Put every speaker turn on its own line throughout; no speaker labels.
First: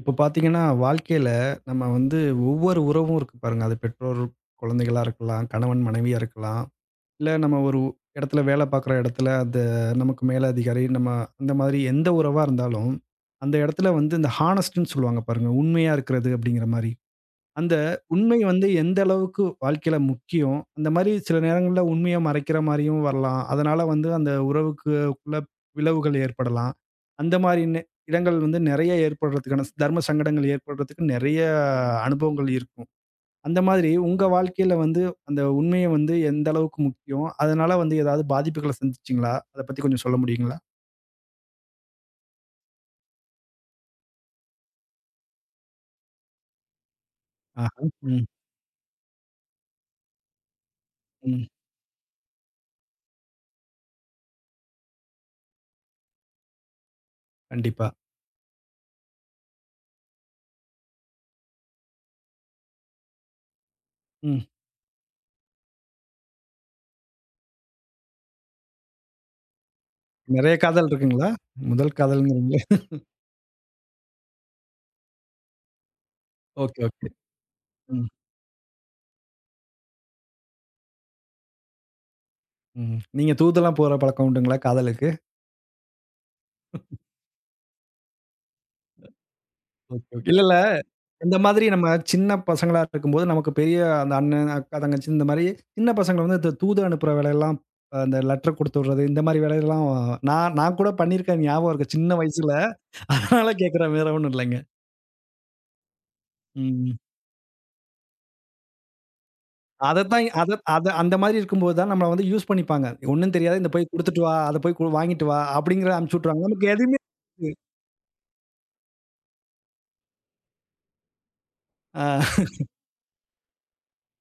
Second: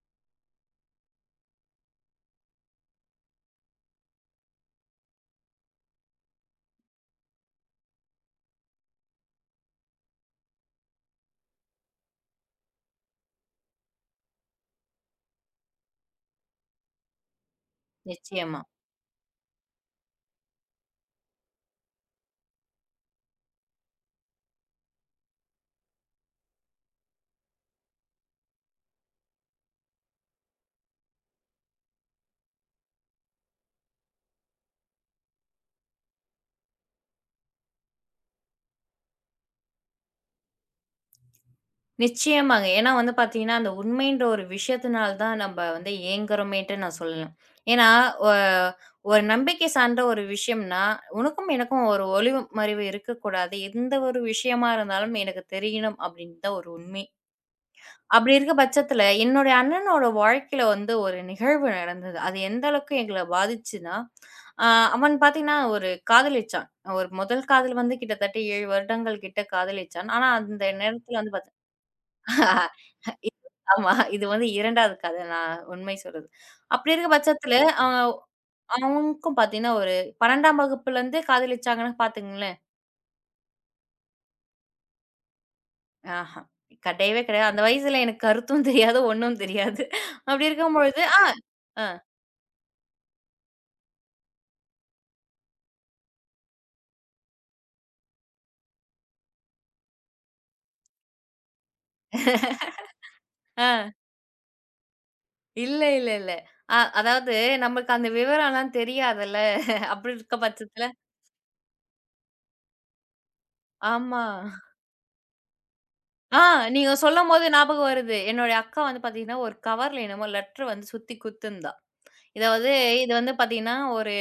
இப்போ பார்த்தீங்கன்னா, வாழ்க்கையில நம்ம வந்து ஒவ்வொரு உறவும் இருக்கு பாருங்க. அது பெற்றோர், குழந்தைகளா இருக்கலாம், கணவன், மனைவியா இருக்கலாம். இல்ல நம்ம ஒரு இடத்துல வேலை பார்க்குற இடத்துல, அது நமக்கு மேலதிகாரி, நம்ம அந்த மாதிரி எந்த உறவா இருந்தாலும், அந்த இடத்துல வந்து இந்த ஹானஸ்ட்டுன்னு சொல்லுவாங்க பாருங்க. உண்மையா இருக்கிறது அப்படிங்கிற மாரி. அந்த உண்மை
நிச்சயமா.
வந்து எந்த அளவுக்கு வாழ்க்கையில முக்கியம், அந்த மாரி சில நேரங்கள்ல உண்மைய மறைக்கிற மாரியும் வரலாம். அதனால வந்து அந்த உறவுக்குள்ள பிளவுகள் ஏற்படலாம். அந்த மாரி இடங்கள் வந்து நெறைய ஏற்படுறதுக்கான தர்ம சங்கடங்கள் ஏற்படுறதுக்கு நெறைய அனுபவங்கள் இருக்கும். அந்த மாதிரி உங்க வாழ்க்கையில வந்து அந்த உண்மைய வந்து எந்த அளவுக்கு முக்கியம்? அதனால வந்து ஏதாவது பாதிப்புகள சந்திச்சீங்களா? அத பத்தி கொஞ்சம் சொல்ல முடியுங்களா?
நிச்சயமாங்க. ஏன்னா வந்து பார்த்தீங்கன்னா, அந்த உண்மைன்ற ஒரு விஷயத்தினால தான் நம்ப வந்து ஏங்குறோமேன்ட்டு நான் சொல்லலாம்.
ஆஹா.
ஏன்னா,
ம்,
ஒ ஒரு நம்பிக்கை சார்ந்த ஒரு விஷயம்னா,
ம்.
உனக்கும் எனக்கும் ஒரு ஒளிவு மறைவு இருக்கக்கூடாது. எந்த ஒரு விஷயமா இருந்தாலும் எனக்கு தெரியணும் அப்படின்னு தான் ஒரு உண்மை.
கண்டிப்பா.
அப்படி இருக்க பட்சத்தில, என்னுடைய அண்ணனோட வாழ்க்கையில வந்து ஒரு நிகழ்வு நடந்தது. அது எந்த அளவுக்கு எங்கள பாதிச்சுன்னா,
ம்.
அ அவன் பார்த்தீங்கன்னா ஒரு காதலிச்சான். ஒரு முதல் காதல் வந்து கிட்டத்தட்ட 7 வருடங்கள் கிட்ட காதலிச்சான். ஆனா,
நெறைய
அந்த
காதல்
நேரத்தில
இருக்குங்களா?
வந்து பார்த்தீங்கன்னா
முதல் காதல்ங்கிறீங்களே.
இது ஆமா. இது வந்து 2வது கதை நான் உண்மை சொல்றது.
ஓகே,
அப்படி
ஓகே.
இருக்க பட்சத்தில அவ
ம்.
அவனுக்கும் பார்த்தீங்கன்னா, ஒரு 12ஆம் வகுப்புலருந்தே காதலிச்சாங்கன்னு பார்த்துக்கங்களேன்.
ம். நீங்க தூதெல்லாம் போற பழக்கம் உண்டுங்களா காதலுக்கு?
ஆஹா. கிடையவே கிடையாது. அந்த வயசுல எனக்கு கருத்தும் தெரியாது, ஒண்ணும் தெரியாது.
Okay, okay. இல்ல,
அப்படி
இல்ல.
இருக்கும்பொழுது ஆ,
இந்த மாதிரி நம்ம
ஆ,
சின்ன பசங்களா இருக்கும்போது, நமக்கு பெரிய அந்த அண்ணன், அக்கா, தங்கச்சி இந்த மாரி சின்ன பசங்கள வந்து இந்த தூது அனுப்புற வேலையெல்லாம் அந்த லெட்டர் குடுத்து விடுறது, இந்த மாரி வேலையெல்லாம் நான் நான் கூட பண்ணியிருக்கேன், ஞாபகம் இருக்கு சின்ன வயசுல. அதனால
ஆ.
கேட்கிறேன், வேற ஒண்ணும் இல்லைங்க.
இல்ல, இல்ல, இல்ல.
ம்.
அதாவது நமக்கு அந்த விவரம்லாம் தெரியாதுல்ல. அப்படி
அதத்தான்
இருக்க
அத
பட்சத்தில
அத அந்த மாரி இருக்கும்போது தான் நம்மள வந்து யூஸ் பண்ணிப்பாங்க. ஒண்ணும் தெரியாது, இந்த போய் குடுத்துட்டு
ஆமா.
வா, அத போய் கு வாங்கிட்டு வா அப்படிங்கிற அனுப்பிச்சு
ஆ
விட்டுருவாங்க. நமக்கு
நீங்க
எதுவுமே
சொல்லும்போது ஞாபகம் வருது. என்னுடைய அக்கா வந்து பார்த்தீங்கன்னா, ஒரு கவர்ல என்னமோ லெட்டர் வந்து சுத்தி குத்துந்தா.
ஆ,
இதாவது இது வந்து பார்த்தீங்கன்னா,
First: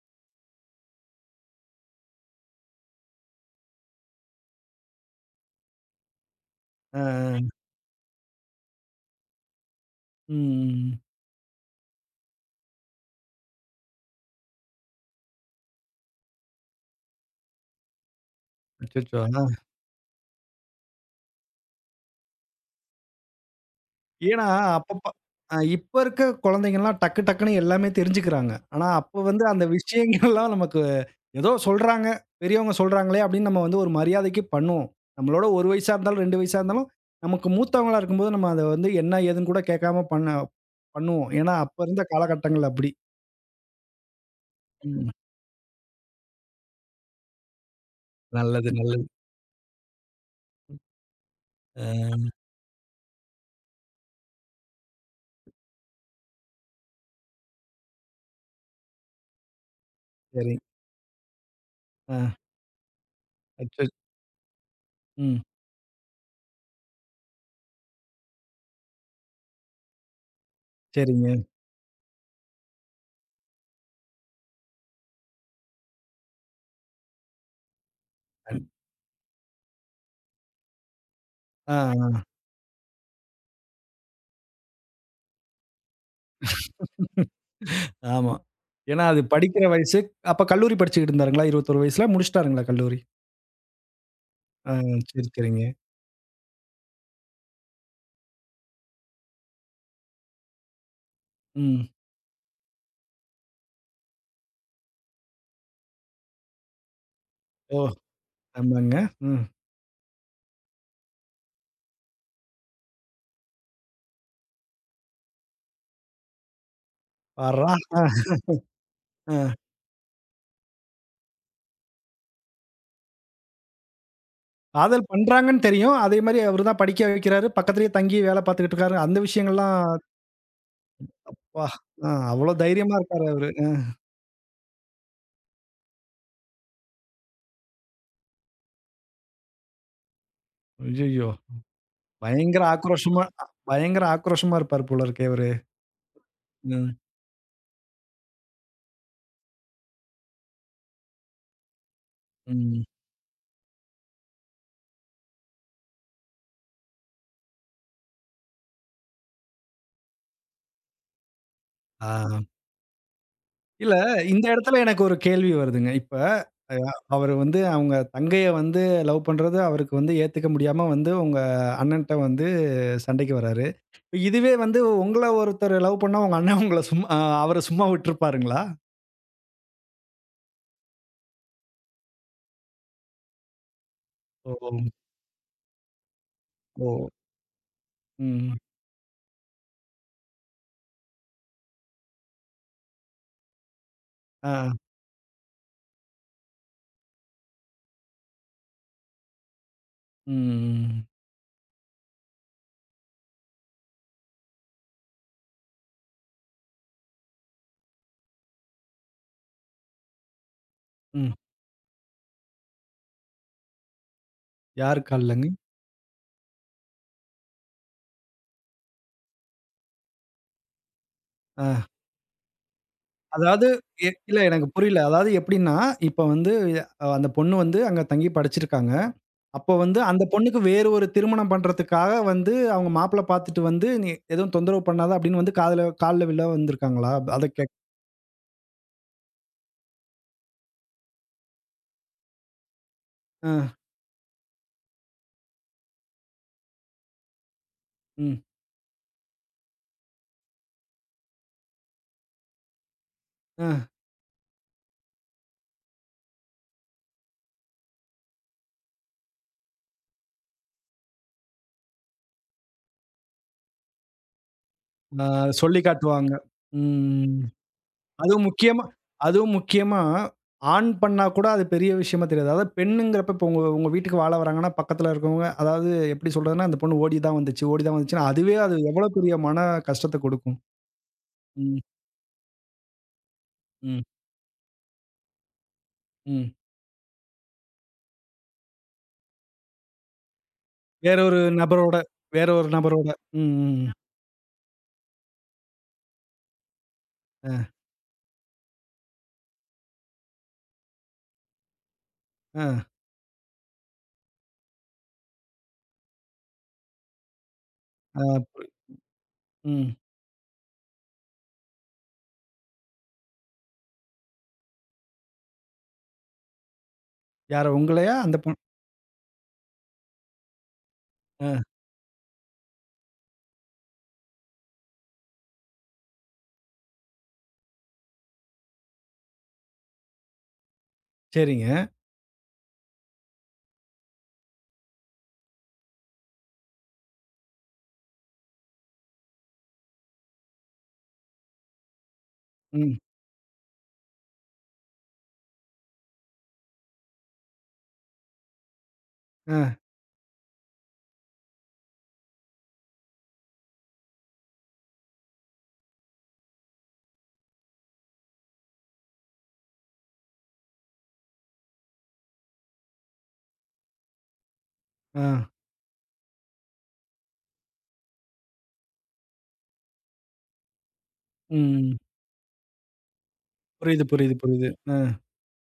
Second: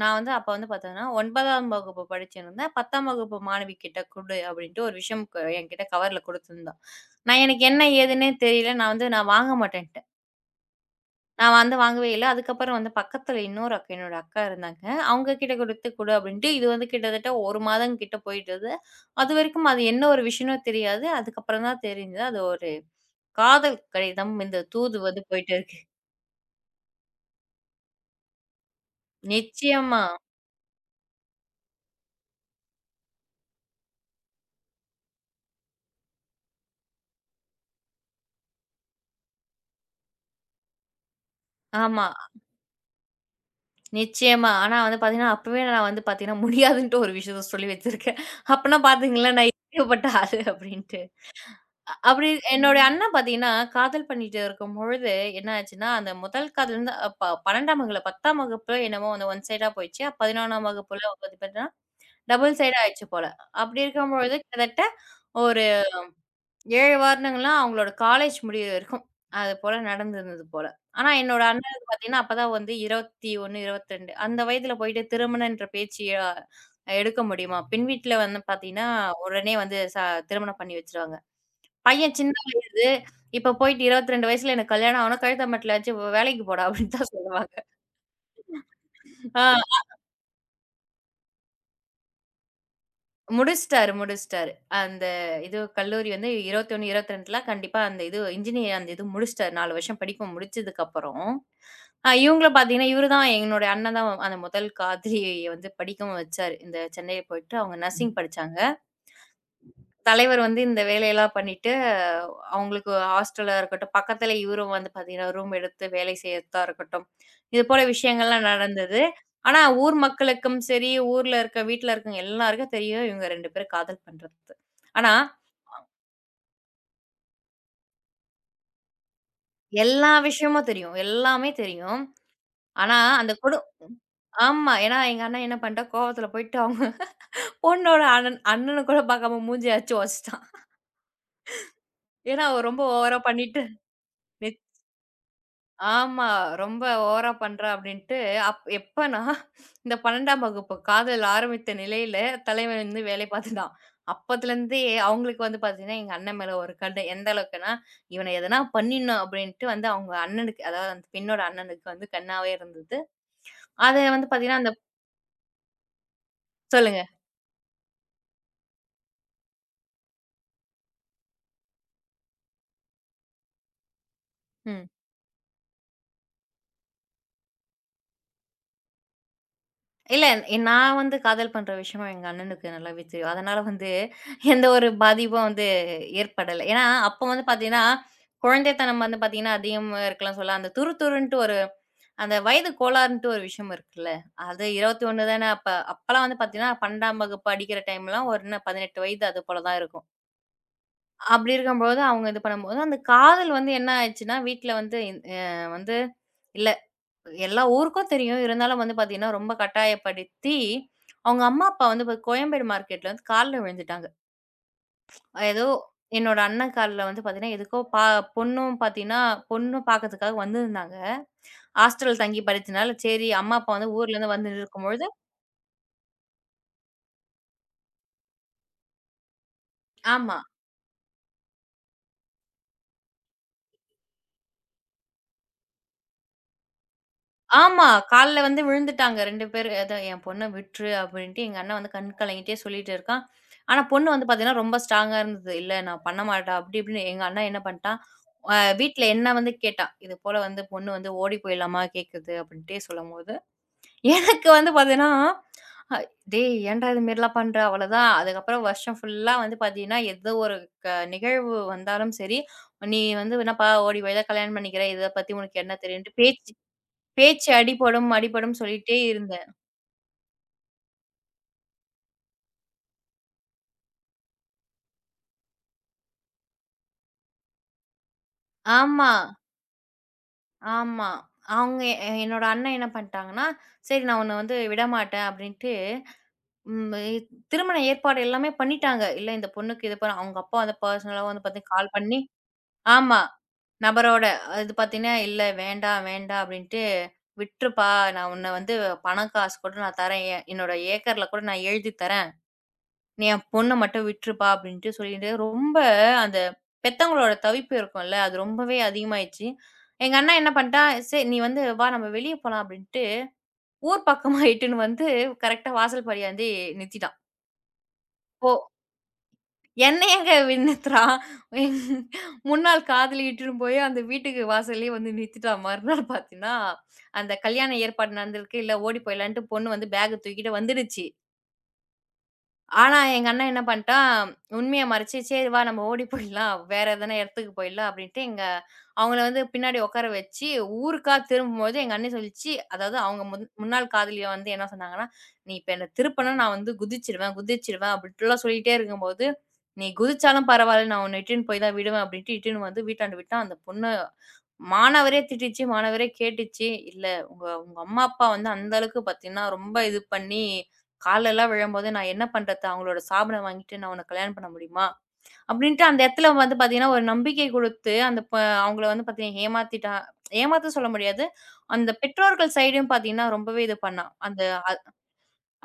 நான் வந்து அப்ப வந்து பார்த்தீங்கன்னா, 9ஆம் வகுப்பு படிச்சிருந்தேன். 10ஆம் வகுப்பு மாணவி கிட்ட குடு அப்படின்ட்டு ஒரு விஷயம் என்கிட்ட கவர்ல குடுத்துருந்தா.
ஆ.
எனக்கு என்ன ஏதுன்னே தெரியல. நான் வாங்க மாட்டேன்ட்டேன்.
ம்.
நான் வந்து வாங்கவே இல்ல. அதுக்கப்புறம் வந்து பக்கத்துல இன்னொரு அக்கா என்னோட அக்கா இருந்தாங்க. அவங்க கிட்ட குடுத்து குடு அப்படின்ட்டு இது வந்து கிட்டத்தட்ட 1 மாதம் கிட்ட போயிட்டது.
அச்சச்சோ!
அதுவரைக்கும் அது என்ன ஒரு விஷயம்னு தெரியாது. அதுக்கப்புறம் தான் தெரிஞ்சது. அது ஒரு காதல் கடிதம்.
ஏன்னா,
இந்த தூது
அப்பப்ப
வந்து போயிட்டு இருக்கு.
இப்ப இருக்க குழந்தைங்கலாம் டக்கு டக்குன்னு எல்லாமே தெரிஞ்சுக்கிறாங்க. ஆனா, அப்ப வந்து அந்த
நிச்சயமா.
விஷயங்கள்லாம் நமக்கு ஏதோ சொல்றாங்க, பெரியவங்க சொல்றாங்களே அப்படின்னு நம்ம வந்து ஒரு மரியாதைக்கு பண்ணுவோம். நம்மளோட 1 வயசா இருந்தாலும், 2 வயசா இருந்தாலும், நமக்கு மூத்தவங்களா இருக்கும்போது நம்ம அத வந்து என்ன ஏதுன்னு கூட கேட்காம பண்ணுவோம். ஏன்னா, அப்ப இருந்த
ஆமா.
காலகட்டங்கள் அப்படி.
நிச்சயமா. ஆனா வந்து
ம்.
பார்த்தீங்கன்னா, அப்பவே நான் வந்து பார்த்தீங்கன்னா, முடியாதுன்ட்டு ஒரு விஷயத்த சொல்லி வச்சிருக்கேன்.
நல்லது,
அப்பன்னா
நல்லது.
பார்த்துக்கங்களேன், நான் ஏகப்பட்ட ஆளு அப்படின்ட்டு. அ
அ
அப்படி என்னோட அண்ணன் பார்த்தீங்கன்னா, காதல் பண்ணிட்டு இருக்கும்பொழுது என்ன ஆச்சுன்னா, அந்த முதல் காதலருந்து அ ப 12ஆம் வகுப்புல 10ஆம் வகுப்புல என்னமோ வந்து ஒன் சைடா போயிடுச்சு.
சரி.
11ஆம் வகுப்புல வந்து பார்த்தீங்கன்னா,
அ
டபுள் சைடா ஆயிடுச்சு போல. அப்படி
அச்சச்
இருக்கும்பொழுது கிட்டத்தட்ட
ம்.
ஒரு 7 வருடங்கள்லாம் அவங்களோட காலேஜ் முடியிற வரைக்கும். அது போல நடந்திருந்தது போல. ஆனா
சரிங்க.
என்னோட அண்ணனுக்கு பார்த்தீங்கன்னா, அப்பதான் வந்து 21, 22 அந்த வயதில போயிட்டு திருமணம்ன்ற பேச்சு எடுக்க முடியுமா? பெண் வீட்ல வந்து
அ.
பார்த்தீங்கன்னா, உடனே வந்து திருமணம் பண்ணி வச்சுருவாங்க.
ஆ.
பையன் சின்ன வயது. இப்ப போயிட்டு 22 வயசுல எனக்கு கல்யாணம் ஆகணும். கழுத்த மட்டல வச்சு "வேலைக்கு போடா" அப்படின்னு தான் சொல்லுவாங்க.
ஆமா. ஏன்னா அது
ஆ.
படிக்கிற வயசு. அப்ப கல்லூரி படிச்சுக்கிட்டு இருந்தாருங்களா? 21 வயசுல முடிச்சுட்டாருங்களா கல்லூரி?
முடிச்சுட்டாரு, முடிச்சுட்டாரு.
ஆ
அந்த
சரி,
இது
சரிங்க.
கல்லூரி வந்து 21, 22ல கண்டிப்பா அந்த இது இன்ஜினியர் அந்த இது முடிச்சுட்டாரு. 4 வருஷம் படிப்பு முடிச்சதுக்கப்புறம்,
ம்.
இவங்கள பார்த்தீங்கன்னா, இவரு தான் என்னோட அண்ணன் தான் அந்த முதல் காதலிய வந்து படிக்கவும் வச்சாரு. இந்த சென்னையில போயிட்டு அவங்க
ஓ!
நர்சிங் படிச்சாங்க.
ஆமாங்க. ம்.
தலைவர் வந்து இந்த வேலையெல்லாம் பண்ணிட்டு, அவங்களுக்கு ஹாஸ்டலா இருக்கட்டும், பக்கத்துல இவரும் வந்து பாத்தீங்கன்னா, ரூம் எடுத்து வேலை செய்யறதா இருக்கட்டும். இது
பார்றா!
போல
ஆ,
விஷயங்கள்லாம் நடந்தது.
ஆ.
ஆனா ஊர் மக்களுக்கும் சரி, ஊர்ல இருக்க வீட்ல இருக்கவங்க எல்லாருக்கும் தெரியும், இவங்க 2 பேரும் காதல் பண்றது.
காதல்
ஆனா
பண்றாங்கன்னு தெரியும். அதே மாரி அவரு தான் படிக்க வைக்கிறாரு. பக்கத்திலேயே தங்கி வேல பார்த்துக்கிட்டு இருக்காரு. அந்த விஷயங்கள்லாம்
எல்லா விஷயமும் தெரியும். எல்லாமே
அப்பா!
தெரியும்.
ஆ அவ்ளோ தைரியமா
ஆனா
இருக்காரு
அந்த
அவரு.
குடு
அ.
ஆமா. ஏன்னா எங்க அண்ணன் என்ன பண்ணிட்டான், கோவத்துல போயிட்டு அவங்க பொண்ணோட அண்ணன கூட பாக்காம மூஞ்சிய அடிச்சு உடைச்சுட்டான்.
ஐயய்யோ!
ஏன்னா அவ
பயங்கர
ரொம்ப ஓவரா
ஆக்ரோஷமா
பண்ணிட்டு
பயங்கர
நி
ஆக்ரோஷமா இருப்பாரு போல இருக்கே அவரு.
ஆமா. ரொம்ப
ம்.
ஓவரா பண்றா அப்டின்ட்டு, எப்பன்னா, இந்த 12ஆம் வகுப்பு காதல் ஆரம்பித்த நிலையில தலைவன்
ம்.
வந்து வேலை பார்த்துட்டான். அப்பத்துலருந்தே அவங்களுக்கு வந்து பார்த்தீங்கன்னா, எங்க அண்ணன் மேல ஒரு கடு எந்த அளவுக்குன்னா, இவன எதனா பண்ணிடணும் அப்டின்ட்டு வந்து அவங்க அண்ணனுக்கு அதாவது அந்த பெண்ணோட அண்ணனுக்கு வந்து
ஆ.
கண்ணாவே இருந்தது.
இல்ல,
அத வந்து
இந்த
பார்த்தீங்கன்னா அந்த
இடத்துல எனக்கு ஒரு கேள்வி வருதுங்க. இப்ப அ
சொல்லுங்க.
அவரு வந்து அவங்க தங்கைய வந்து லவ் பண்றது அவருக்கு வந்து ஏத்துக்க முடியாம வந்து உங்க அண்ணன்ட்ட வந்து சண்டைக்கு வராரு. இப்ப இதுவே வந்து
ம்.
உங்கள ஒருத்தர் லவ் பண்ணா உங்க அண்ணன் உங்கள சும்மா அ அவர சும்மா விட்டுருப்பாருங்களா?
இல்ல, நான் வந்து காதல் பண்ற விஷயமா எங்க அண்ணனுக்கு நல்லாவே தெரியும். அதனால வந்து
ஓ!
எந்த ஒரு பாதிப்பும் வந்து ஏற்படல. ஏன்னா,
ஓ!
அப்ப வந்து பாத்தீங்கன்னா,
ம்.
குழந்தைத்தனம் வந்து பாத்தீங்கன்னா அதிகமா இருக்கலாம் சொல்லலாம். அந்த துரு துருன்ட்டு ஒரு அந்த வயது கோளாறுன்ட்டு ஒரு விஷயம் இருக்குல்ல.
ஆ.
அது 21 தானே அப்ப. அப்பலாம் வந்து பாத்தீங்கன்னா 12ஆம் வகுப்பு படிக்கிற டைம்லாம் ஒரு என்ன 18 வயது அது போல தான் இருக்கும்.
ம்.
அப்படி இருக்கும்போது அவங்க இது பண்ணும்போது, அந்த காதல் வந்து என்ன ஆயிடுச்சுன்னா, வீட்ல வந்து இந் அ வந்து எல்லா ஊருக்கும் தெரியும். இருந்தாலும் வந்து பார்த்தீங்கன்னா, ரொம்ப கட்டாயப்படுத்தி,
ம்.
அவங்க அம்மா, அப்பா வந்து கோயம்பேடு மார்க்கெட்ல வந்து கால்ல விழுந்துட்டாங்க.
யாரு கால்லங்க?
ஏதோ என்னோட அண்ணன் கால்ல வந்து பார்த்தீங்கன்னா, எதுக்கோ பொண்ணும் பார்த்தீங்கன்னா, பொண்ணு பார்க்கறதுக்காக வந்திருந்தாங்க.
ஆ.
ஹாஸ்டல் தங்கி படிச்சனால, சரி அம்மா,
அதாவது
அப்பா வந்து
எ
ஊர்லேருந்து
இல்ல எனக்கு புரியல.
வந்துருக்கும்பொழுது
அதாவது எப்படின்னா, இப்ப வந்து அந்த பொண்ணு வந்து அங்க தங்கி படிச்சிருக்காங்க. அப்போ வந்து அந்த
ஆமா.
பொண்ணுக்கு வேறு ஒரு திருமணம் பண்றதுக்காக வந்து அவங்க மாப்பிள்ளை பார்த்துட்டு வந்து, "நீ எதுவும் தொந்தரவு பண்ணாத" அப்படின்னு வந்து காதுல கால்ல விழ வந்திருக்காங்களா? அத கேக்
ஆமா. கால்ல வந்து விழுந்துட்டாங்க 2 பேரு. அதான் என் பொண்ண விட்டுரு அப்படின்ட்டு எங்க அண்ணன் வந்து கண் கலங்கிட்டே சொல்லிட்டு இருக்கான்.
அ,
ஆனா பொண்ணு வந்து பார்த்தீங்கன்னா, ரொம்ப ஸ்ட்ராங்கா இருந்தது. "இல்ல நான் பண்ண மாட்டேன்" அப்படி இப்படின்னு எங்க அண்ணன் என்ன பண்ணிட்டான்,
ம்.
வீட்ல என்ன வந்து கேட்டான். இது போல வந்து பொண்ணு வந்து "ஓடி போயிடலாமா கேட்குது" அப்படின்ட்டே சொல்லும்போது,
அ,
எனக்கு வந்து பார்த்தீங்கன்னா, அ "டேய் ஏன்டா இது மாரிலாம் பண்ற? அவ்வளோதான். அதுக்கப்புறம் வருஷம் ஃபுல்லா வந்து பார்த்தீங்கன்னா, ஏதோ ஒரு க நிகழ்வு வந்தாலும் சரி, நீ வந்து என்னப்பா ஓடி போய் தான் கல்யாணம் பண்ணிக்கிற. இத
அ
பத்தி உனக்கு என்ன
சொல்லி
தெரியும்ன்ட்டு"
காட்டுவாங்க.
பேச்சு
ம்.
பேச்சு அடிபடும்,
அதுவும்
அடிபடும்
முக்கியமா
சொல்லிட்டே இருந்தேன்.
அதுவும் முக்கியமா ஆண் பண்ணா கூட அது பெரிய விஷயமா தெரியாது. அதாவது பெண்ணுங்கிறப்ப இப்போ உங்க உங்க வீட்டுக்கு வாழ வராங்கன்னா, பக்கத்துல இருக்கவங்க அதாவது எப்படி சொல்றதுன்னா, அந்த பொண்ணு ஓடி தான் வந்துச்சு, ஓடி தான் வந்துச்சுன்னா, அதுவே அது எவ்வளோ
ஆமா,
பெரிய மன கஷ்டத்த கொடுக்கும்.
ஆமா.
ம்,
அவங்க எ என்னோட அண்ணன் என்ன பண்ணிட்டாங்கன்னா,
ம்,
"சரி நான் உன்ன வந்து விடமாட்டேன்" அப்படின்ட்டு
ம்.
ம் இ- திருமண ஏற்பாடு எல்லாமே பண்ணிட்டாங்க. இல்ல இந்த பொண்ணுக்கு இது ப அவங்க அப்பா வந்து
வேற
பர்சனலா
ஒரு
வந்து பார்த்தீங்கன்னா கால்
நபரோட
பண்ணி
வேற ஒரு நபரோட.
ஆமா.
ம், ம்.
நபரோட இது பார்த்தீங்கன்னா, "இல்ல வேண்டாம், வேண்டாம்" அப்படின்ட்டு
அ,
"விட்டுருப்பா, நான் உன்ன வந்து பணம் காசு கூட நான் தரேன். என்னோட ஏக்கர்ல கூட நான் எழுதி தரேன்."
அ.
"நீ என் பொண்ண மட்டும் விட்டுருப்பா" அப்படின்ட்டு சொல்லிட்டு, ரொம்ப அந்த பெத்தவங்களோட தவிப்பு இருக்கும்ல,
ஆ
அது
புரி
ரொம்பவே அதிகமாயிருச்சு.
ம்.
எங்க அண்ணா என்ன பண்ணிட்டான், "சரி நீ வந்து வா நம்ம வெளிய போலாம்" அப்படின்ட்டு, ஊர் பக்கமா இட்டுன்னு வந்து கரெக்ட்டா வாசல் படியாண்டி நிறுத்திட்டான்.
யார உங்களையா? அந்த பொண்
போ என்ன ஏங்க நிறுத்துறான்?
ஆ
எங் முன்னாள் காதலி இட்டுன்னு போய் அந்த வீட்டுக்கு வாசல்லயே வந்து நிறுத்திட்டான். மறுநாள் பார்த்தீங்கன்னா, அந்த கல்யாண ஏற்பாடு நடந்திருக்கு, இல்ல ஓடி போயிடலான்ட்டு பொண்ணு வந்து பேக்க தூக்கிட்டு வந்துடுச்சு.
சரிங்க.
ஆனா, எங்க அண்ணன் என்ன பண்ட்டான், உண்மைய மறைச்சு, "சரி வா நம்ம ஓடி போயிடலாம். வேற எதனா இடத்துக்கு போயிடலாம்" அப்படின்ட்டு அவங்கள வந்து பின்னாடி உட்கார வச்சு, ஊருக்கா திரும்பும்போது எங்க அண்ணி சொல்லிச்சு,
ம்.
அதாவது அவங்க முன்னாள் காதலிய வந்து என்ன சொன்னாங்கன்னா, "நீ இப்ப என்ன திருப்புனா நான் வந்து குதிச்சுருவேன்" அப்படின்ட்டுலாம் சொல்லிட்டே இருக்கும்போது,
ஆ,
"நீ குதிச்சாலும் பரவாயில்ல, நான் உன்ன இட்டுன்னு போய் தான் விடுவேன்" அப்படின்ட்டு இட்டுன்னு வந்து வீட்டாண்ட விட்டான். அந்த பொண்ணு மாணவரே திட்டிச்சு, மாணவரே கேட்டுச்சு. இல்ல உங்க உங்க அம்மா, அப்பா வந்து அந்த அளவுக்கு பார்த்தீங்கன்னா, ரொம்ப இது பண்ணி கால்லலாம் விழும்போது, நான் என்ன பண்றது? அவங்களோட சாபன வாங்கிட்டு நான் உன்ன கல்யாணம் பண்ண முடியுமா?
ஆ.
அப்படின்ட்டு அந்த இடத்துல வந்து பார்த்தீங்கன்னா, ஒரு நம்பிக்கை குடுத்து, அந்த ப அவங்கள வந்து பார்த்தீங்கன்னா ஏமாத்த சொல்ல முடியாது. அந்த
ம்.
பெற்றோர்கள் சைடும் பார்த்தீங்கன்னா, ரொம்பவே இது
புரியுது,
பண்ணான்.
புரியுது, புரியுது.
அ
ஆ.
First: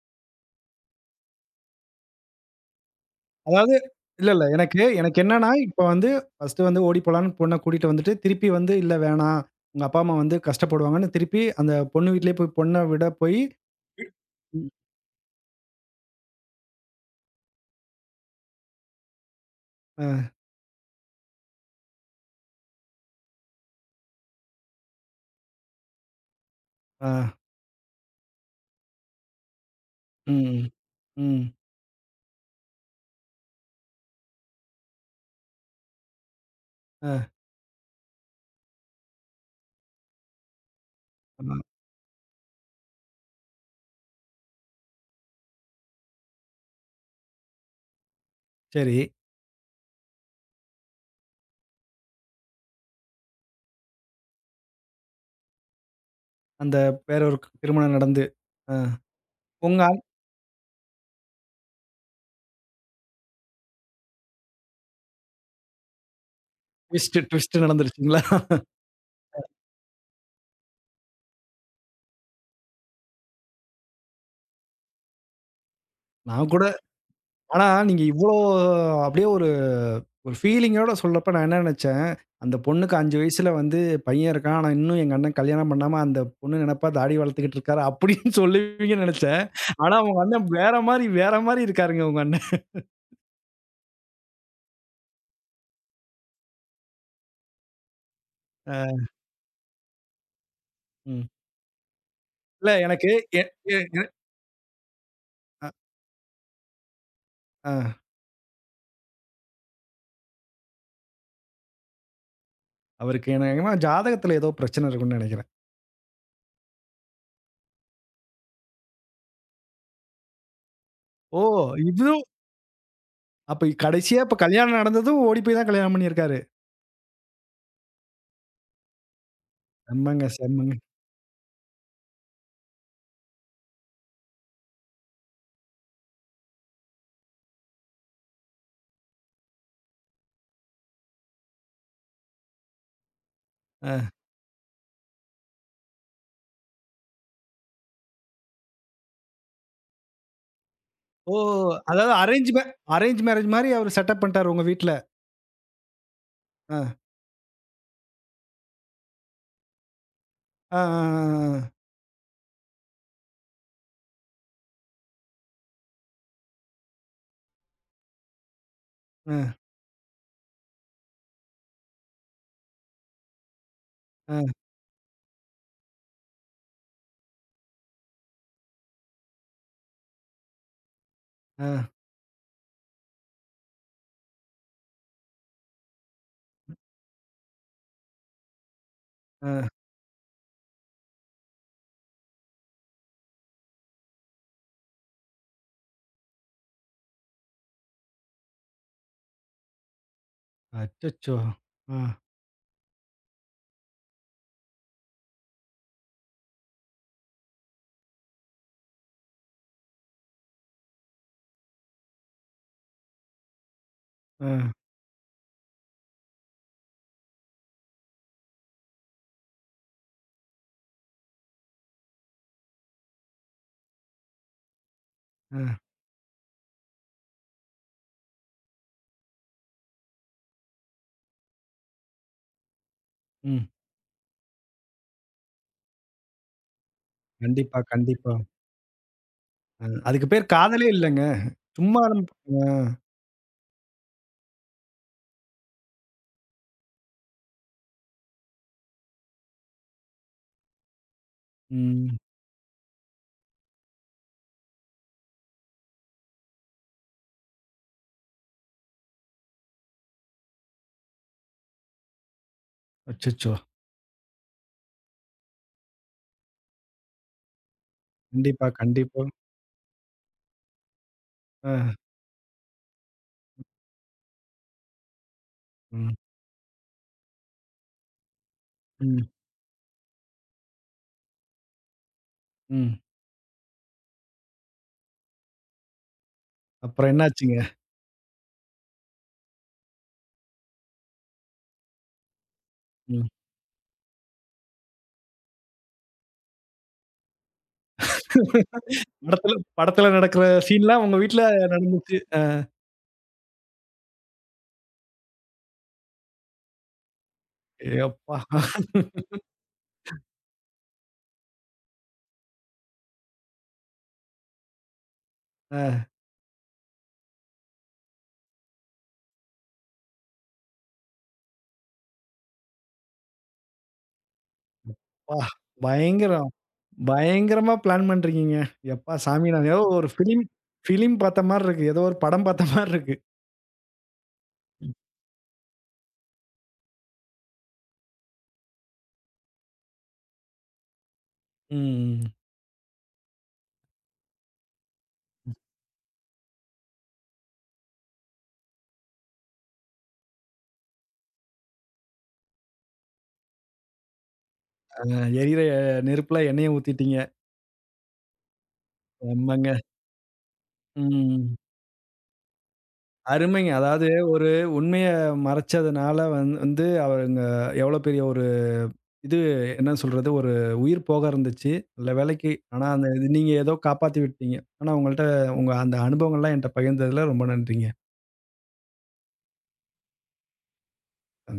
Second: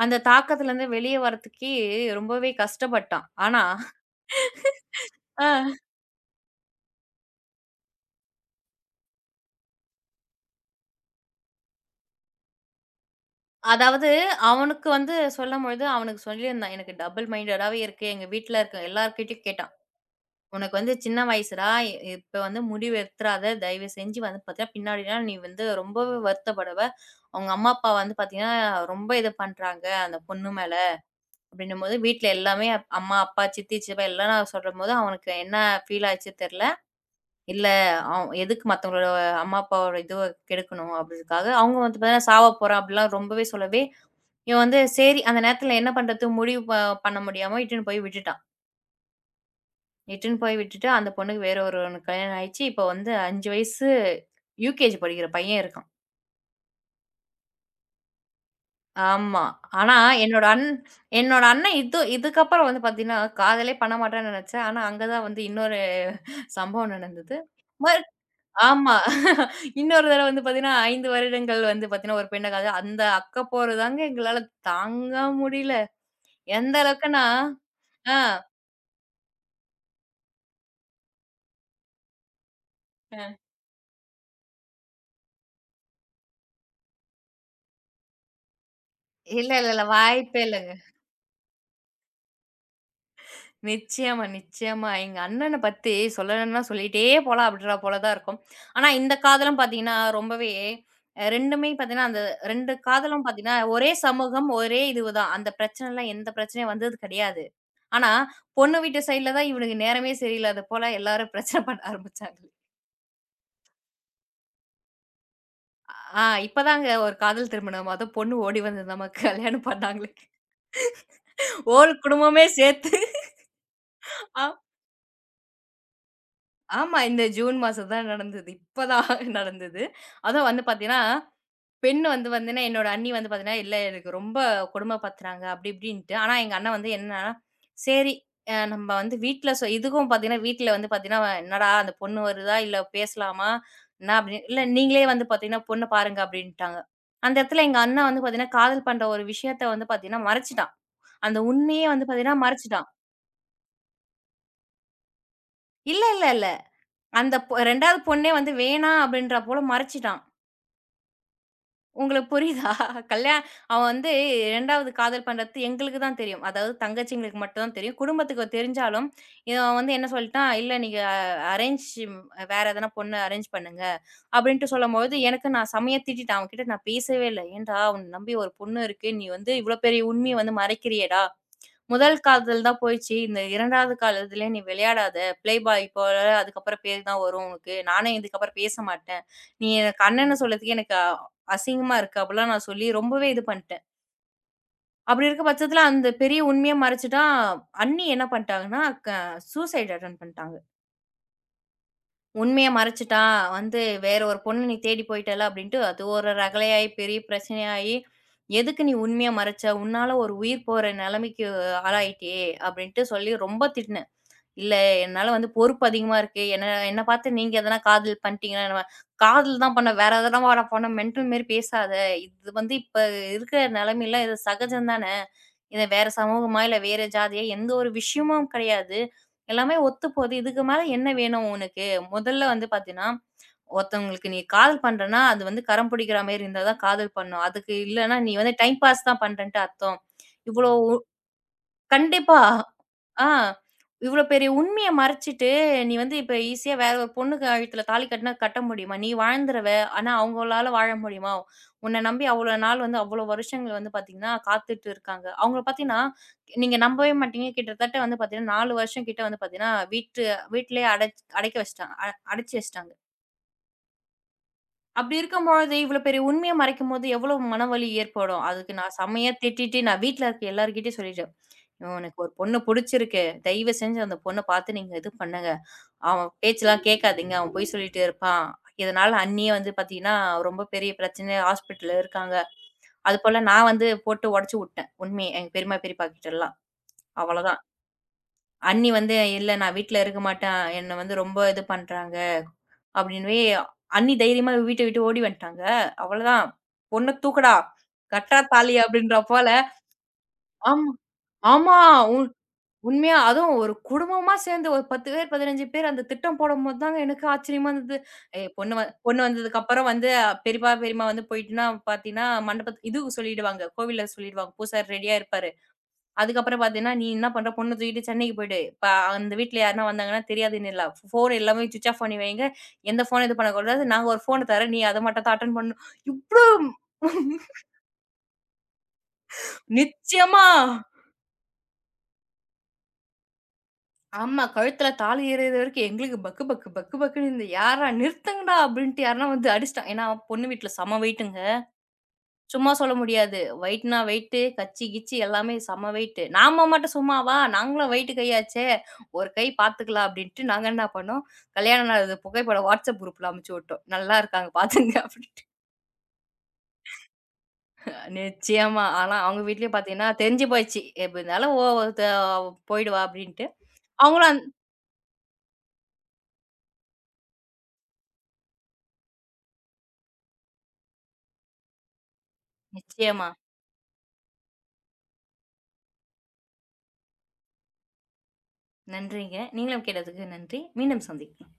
அந்த தாக்கத்துலருந்து வெளிய வரதுக்கே ரொம்பவே கஷ்டப்பட்டான். ஆனா,
அதாவது இல்ல, இல்ல. எனக்கு எனக்கு என்னன்னா,
அ
இப்ப வந்து ஃபர்ஸ்ட்டு வந்து ஓடி போலான்னு பொண்ண கூட்டிட்டு வந்துட்டு, திருப்பி வந்து இல்ல வேணாம். உங்க அப்பா, அம்மா வந்து கஷ்டப்படுவாங்கன்னு திருப்பி அந்த பொண்ணு வீட்லயே போய் பொண்ண விட போயி
அதாவது
ம்.
அவனுக்கு வந்து சொல்லும்பொழுது, அவனுக்கு சொல்லியிருந்தான். எனக்கு டபுள் மைண்டடாவே இருக்கு. எங்க வீட்ல இருக்க எல்லார்கிட்டயும் கேட்டான்.
ஆ,
"உனக்கு வந்து சின்ன வயசுடா. இப்ப வந்து முடிவு எடுத்துறாத. தயவு செஞ்சு வந்து பார்த்தீங்கன்னா, பின்னாடிலாம் நீ வந்து ரொம்பவே வருத்தப்படுவ.
ஆ.
அவங்க அம்மா, அப்பா வந்து பார்த்தீங்கன்னா, ரொம்ப இது பண்றாங்க. அந்த பொண்ணு
ம்.
மேல."
ம்.
அப்படின்னும்போது வீட்ல எல்லாமே அம்மா, அப்பா, சித்தி, சித்தப்பா எல்லாரும் சொல்லும்போது, அவனுக்கு என்ன ஃபீல் ஆச்சு தெர்ல.
ஆ.
இல்ல எதுக்கு மத்தவங்களோட அம்மா, அப்பாவோட இதுவ கெடுக்கணும் அப்படின்றதுக்காக,
ஆமா.
அவங்க வந்து பார்த்தீங்கன்னா சாவ போறேன் அப்படிலாம் ரொம்பவே சொல்லவே, இவன் வந்து சரி அந்த நேரத்துல என்ன பண்றது முடிவு பண்ண முடியாம இட்டுன்னு போய் விட்டுட்டான்.
சரி.
இட்டுன்னு போய் விட்டுட்டு அந்த பொண்ணுக்கு வேற ஒருவனுக்கு கல்யாணம் ஆயிடுச்சு. இப்போ வந்து 5 வயசு யுகேஜி படிக்கிற பையன் இருக்கான்.
அந்த வேற ஒரு திருமணம் நடந்து. ஆ.
ஆமா.
உங்க
ஆனா
ஆள்
என்னோட அண் என்னோட அண்ணன் இதுக்கப்புறம் வந்து பார்த்தீங்கன்னா, காதலே பண்ண மாட்டான்னு நெனச்சேன். ஆனா அங்க தான் வந்து இன்னொரு சம்பவம்
ட்விஸ்ட்டு
நடந்தது.
ட்விஸ்ட்டு
மறு
நடந்துருச்சுங்களா?
ஆமா. இன்னொரு தடவ வந்து பாத்தீங்கன்னா, 5 வருடங்கள் வந்து பாத்தீங்கன்னா, ஒரு பெண்ண காத அந்த அக்க போர் தாங்க எங்களால தாங்க முடியல.
நான் கூட
எந்த அளவுக்குன்னா
ஆனா, நீங்க
ஆ,
இவ்ளோ அப்படியே ஒரு ஒரு ஃபீலிங்கோட சொல்றப்ப நான் என்ன நெனச்சேன், அந்த பொண்ணுக்கு 5
அ.
வயசுல வந்து பையன் இருக்கான். ஆனா, இன்னும் எங்க அண்ணன் கல்யாணம் பண்ணாம அந்த பொண்ணு நெனப்பா தாடி வளர்த்துக்கிட்டு இருக்காரு அப்படின்னு சொல்லுவீங்கன்னு நெனச்சேன்.
இல்ல, இல்ல, இல்ல.
ஆனா, உங்க
வாய்ப்பே
அண்ணன்
இல்லங்க.
வேற மாரி வேற மாரி இருக்காருங்க உங்க அண்ணன்.
நிச்சயமா, நிச்சயமா. எங்க அண்ணன பத்தி சொல்லணும்னா சொல்லிட்டே போலாம் அப்படின்ற போல தான் இருக்கும். ஆனா
அ
இந்த காதலும் பாத்தீங்கன்னா, ரொம்பவே
ம்.
2மே பாத்தீங்கன்னா, அந்த
இல்ல
2
எனக்கு
காதலும்
எ
பாத்தீங்கன்னா,
எ
ஒரே
எ
சமூகம், ஒரே இதுதான். அந்த
அ
பிரச்சனைலாம் எந்த பிரச்சனையும் வந்தது கிடையாது.
அ
ஆனா, பொண்ணு வீட்டு சைட்ல தான் இவனுக்கு நேரமே சரியில்லாத போல எல்லாரும் பிரச்சனை பண்ண ஆரம்பிச்சாங்க.
அவருக்கு என்னமோ ஜாதகத்துல ஏதோ பிரச்சனை இருக்கும்னு நெனைக்கிறேன்.
இப்பதாங்க ஒரு காதல் திருமணம். அதுவும் பொண்ணு ஓடி வந்து நமக்கு கல்யாணம் பண்ணாங்களே.
ஓ!
ஹோல்
இதுவும்
குடும்பமே சேர்த்து.
அப்ப கடைசியா இப்ப
ஆ
கல்யாணம் நடந்ததும் ஓடி போய் தான் கல்யாணம் பண்ணியிருக்காரு.
ஆமா. இந்த ஜூன் மாசம் தான் நடந்தது. இப்பதான் நடந்தது.
செம்மங்க,
அதுவும் வந்து
செம்மங்க.
பார்த்தீங்கன்னா பெண் வந்து வந்துன்னா, என்னோட அண்ணி வந்து பார்த்தீங்கன்னா, "இல்ல எனக்கு ரொம்ப கொடுமை படுத்துறாங்க." அப்படி இப்படின்ட்டு. ஆனா எங்க அண்ணன் வந்து என்னன்னா, சரி அ நம்ம வந்து வீட்ல இதுக்கும் பார்த்தீங்கன்னா, வீட்ல வந்து பார்த்தீங்கன்னா, "என்னடா அந்த பொண்ணு வருதா? இல்ல பேசலாமா?
அ.
என்ன?" அப்படின்னு. "இல்ல நீங்களே வந்து பார்த்தீங்கன்னா, பொண்ண பாருங்க." அப்படின்ட்டாங்க. அந்த இடத்துல எங்க அண்ணா வந்து பார்த்தீங்கன்னா, காதல் பண்ற ஒரு விஷயத்த வந்து பார்த்தீங்கன்னா, மறைச்சுட்டான்.
ஓ!
அந்த உண்மையே வந்து
அதாவது
பார்த்தீங்கன்னா
அரேஞ்ச் மே
மறைச்சுட்டான்.
அரேஞ்ச் மேரேஜ் மாரி அவரு செட்டப் பண்ணிட்டாரு உங்க வீட்ல.
இல்ல, இல்ல, இல்ல.
ஆ.
அந்த பொ 2வது பொண்ணே வந்து வேணாம் அப்படின்றா போல மறைச்சுட்டான்.
ஆ, ஆ,
உங்களுக்கு புரியுதா? கல்யா அவன் வந்து 2வது காதல் பண்றது எங்களுக்கு தான் தெரியும். அதாவது தங்கச்சிங்களுக்கு மட்டும் தான் தெரியும். குடும்பத்துக்கு தெரிஞ்சாலும்,
ஆ,
இவன் வந்து என்ன சொல்லிட்டான், "இல்ல நீங்க அரேஞ்ச் வேற எதனா பொண்ணு அரேஞ்ச் பண்ணுங்க."
ஆ, ஆ,
அப்படின்ட்டு சொல்லும்பொழுது, எனக்கு நான் செமையா திட்டிட்டேன். அவன்கிட்ட நான் பேசவே இல்ல. "ஏன்டா உன்ன நம்பி ஒரு பொண்ணு இருக்கு. நீ வந்து இவ்ளோ பெரிய உண்மைய வந்து மறைக்கிறியேடா!"
ஆ,
முதல் காதல் தான் போயிடுச்சு. இந்த 2வது காதல்ல நீ விளையாடாத. பிளே பாய் போல அதுக்கப்புறம் பேர் தான் வரும் உனக்கு. நானே இதுக்கப்புறம் பேச மாட்டேன்.
ஆ,
நீ
ஆ.
எனக்கு அண்ணன்னு சொல்றதுக்கே எனக்கு அசிங்கமா இருக்கு. அப்படிலாம் நான் சொல்லி ரொம்பவே இது பண்ணிட்டேன். அப்படி இருக்க பட்சத்துல அந்த பெரிய உண்மைய மறைச்சுட்டா, அண்ணி என்ன பண்ணிட்டாங்கன்னா, க சூசைட் அட்டெம்ப்ட் பண்ணிட்டாங்க.
அச்சச்சோ! ஆ,
உண்மைய மறைச்சுட்டா, வந்து வேற ஒரு பொண்ண நீ தேடி போயிட்டல்ல அப்படின்ட்டு அது ஒரு ரகளையாயி, பெரிய பிரச்சனையாயி, "எதுக்கு நீ உண்மைய மறைச்ச? உன்னால ஒரு உயிர் போற நிலைமைக்கு ஆளாயிட்டே" அப்படின்ட்டு சொல்லி ரொம்ப திட்டினேன்.
ஆ,
இல்ல என்னால வந்து பொறுப்பு அதிகமா இருக்கு. என்ன என்ன பார்த்து நீங்க எதனா காதல் பண்ணிட்டீங்கன்னா என்னவ? காதல் தான் பண்ணேன். வேற எதனாவா நான் பண்ணேன் மென்டல் மாரி பேசாத. இது வந்து இப்ப இருக்கிற நிலைமையில இது சகஜம் தான.
ஆ,
இது வேற சமூகமா, இல்ல வேற ஜாதியா எந்த ஒரு விஷயமும் கிடையாது. எல்லாமே ஒத்து போது. இதுக்கு மேல என்ன வேணும் உனக்கு? முதல்ல வந்து பார்த்தீன்னா,
ம்.
ஒருத்தவங்களுக்கு நீ காதல் பண்றன்னா, அது வந்து கரம் பிடிக்கிற மாரி இருந்தா தான் காதல் பண்ணும். அதுக்கு
கண்டிப்பா,
இல்லன்னா, நீ
கண்டிப்பா.
வந்து டைம் பாஸ் தான் பண்றன்ட்டு
அ
அர்த்தம்.
அதுக்கு பேர்
இவ்வளோ
காதலே இல்லங்க. சும்மா
கண்டிப்பா.
நம்ம ஆ,
ஆ. இவ்ளோ பெரிய உண்மைய மறைச்சிட்டு, நீ வந்து இப்ப ஈஸியா வேற ஒரு பொண்ணு கழுத்துல தாலி கட்டினா கட்ட முடியுமா? நீ வாழ்ந்துருவ. ஆனா அவங்களால வாழ முடியுமா? உன்ன
ம்.
நம்பி அவ்ளோ நாள் வந்து அவ்ளோ வருஷங்கள் வந்து பார்த்தீங்கன்னா, காத்துட்டு இருக்காங்க. அவங்கள பார்த்தீங்கன்னா, நீங்க நம்பவே மாட்டீங்க. கிட்டத்தட்ட வந்து பார்த்தீங்கன்னா, 4 வருஷம் கிட்ட வந்து பார்த்தீங்கன்னா, வீட்லயே அடைக்க வச்சுட்டாங்க. அடைச்சு வச்சுட்டாங்க.
அச்சச்சோ!
அப்படி இருக்கும்பொழுது, இவ்வளோ பெரிய உண்மைய மறைக்கும்போது எவ்வளோ மனவலி ஏற்படும்.
கண்டிப்பா,
அதுக்கு நான்
கண்டிப்பா.
செம்மையா திட்டிட்டு, நான் வீட்ல இருக்க எல்லார்கிட்டயும் சொல்லிட்டேன்.
ஆ,
"உனக்கு ஒரு பொண்ணு புடிச்சிருக்கு. தயவு செஞ்சு அந்த பொண்ண பார்த்து நீங்க இது பண்ணுங்க.
ம்,
அவன் பேச்செல்லாம் கேட்காதீங்க. அவன் பொய் சொல்லிட்டே இருப்பான். இதனால
ம்,
அண்ணியே வந்து பார்த்தீங்கன்னா, ரொம்ப பெரிய பிரச்சனையா ஹாஸ்பிட்டல்ல இருக்காங்க."
ம்.
அதுபோல நான் வந்து போட்டு உடைச்சு வுட்டேன். உண்மைய எங்க பெரியம்மா, பெரியப்பா கிட்டலாம்.
அப்புறம் என்னாச்சுங்க?
அவ்வளோதான். அண்ணி வந்து, "இல்ல நான் வீட்ல இருக்க மாட்டேன். என்ன வந்து ரொம்ப இது பண்றாங்க."
ம்.
அப்படின்னவே அண்ணி தைரியமா வீட்ட விட்டு ஓடி வந்துட்டாங்க. அவ்வளதான். "பொண்ண தூக்குடா. கட்றா தாலி" அப்படின்றா போல.
படத்துல படத்துல நடக்கிற
ஆமா,
சீன்லாம் உங்க வீட்ல
ஆமா.
நடந்துச்சு.
உண்
அ.
உண்மையா அதுவும் ஒரு குடும்பமா சேர்ந்து ஒரு 10 பேர், 15 பேர் அந்த திட்டம் போடும்போது தாங்க எனக்கு ஆச்சரியமா இருந்தது.
எப்பா!
ஏ பொண்ணு வ பொண்ணு வந்ததுக்கப்புறம் வந்து பெரியப்பா, பெரியம்மா வந்து போயிட்டுன்னா பார்த்தீங்கன்னா, மண்டபத்து இது சொல்லிடுவாங்க. கோவில்ல சொல்லிடுவாங்க. பூசாரி ரெடியா இருப்பாரு.
அ,
அதுக்கப்புறம் பார்த்தீங்கன்னா, நீ என்ன பண்ற பொண்ண தூக்கிட்டு சென்னைக்கு போயிடு. இப்ப அந்த வீட்ல யாருன்னா வந்தாங்கன்னா தெரியாதுன்னு இல்ல. ஃபோன் எல்லாமே சுவிட்ச் ஆஃப் பண்ணி வைங்க. எந்த ஃபோனும் இது பண்ணக்கூடாது. நாங்க ஒரு ஃபோன தர்றோம். நீ அத மட்டும் தான்
அப்பா!
அட்டெண்ட் பண்ணணும். இவ்ளோ
பயங்கரம். பயங்கரமா பிளான் பண்றீங்கங்க. எப்பா சாமி! நான் ஏதோ ஒரு ஃபிலிம்
நிச்சயமா.
ஃபிலிம் பார்த்த மாரி இருக்கு. ஏதோ ஒரு படம் பார்த்த மாரி இருக்கு.
ஆமா. கழுத்துல தாலி ஏறுற வரைக்கும் எங்களுக்கு பக்கு பக்கு பக்கு பக்குன்னு இருந்தது. யார்ரா நிறுத்துங்கடா! அப்படின்ட்டு யாருன்னா வந்து அடிச்சுட்டாங்க. ஏன்னா பொண்ணு வீட்ல செம வெயிட்டுங்க.
ம்.
சும்மா சொல்ல முடியாது. வெயிட்னா வெயிட்டு, கச்சி, கிச்சி எல்லாமே செம்ம வெயிட்டு. நாம மட்டும் சும்மாவா? நாங்களும் வெயிட்டு கையாச்சே! ஒரு கை பார்த்துக்கலாம் அப்டின்ட்டு நாங்க என்ன பண்ணோம், கல்யாண நாள் புகைப்படம் வாட்ஸ்அப் குரூப்ல அனுப்பிச்சு விட்டோம். நல்லா இருக்காங்க பாத்துங்க
அ
அப்டின்ட்டு.
எரியிற நெருப்புல எண்ணெய ஊத்திட்டீங்க.
நிச்சயமா. ஆனா அவங்க
செம்மங்க.
வீட்லயும் பார்த்தீங்கன்னா, தெரிஞ்சு போயிடுச்சு. எப்டி இருந்தாலும்
ம்.
ஓ த போயிடுவா அப்டின்ட்டு.
அருமைங்க. அதாவது
அவங்களும் அந்
ஒரு உண்மைய மறைச்சதுனால வந்து அவங்க எவ்வளோ பெரிய ஒரு இது என்ன சொல்றது? ஒரு உயிர் போக இருந்துச்சு. நல்ல வேளைக்கு. ஆனா அந்த இது
நிச்சயமா.
நீங்க ஏதோ காப்பாத்தி விட்டீங்க. ஆனா உங்கள்ட்ட உங்க அந்த அனுபவங்கள்லாம் என்ட்ட பகிர்ந்ததுல ரொம்ப நன்றிங்க.
நன்றிங்க. நீங்களும் கேட்டதுக்கு நன்றி. மீண்டும் சந்திக்கலாம்.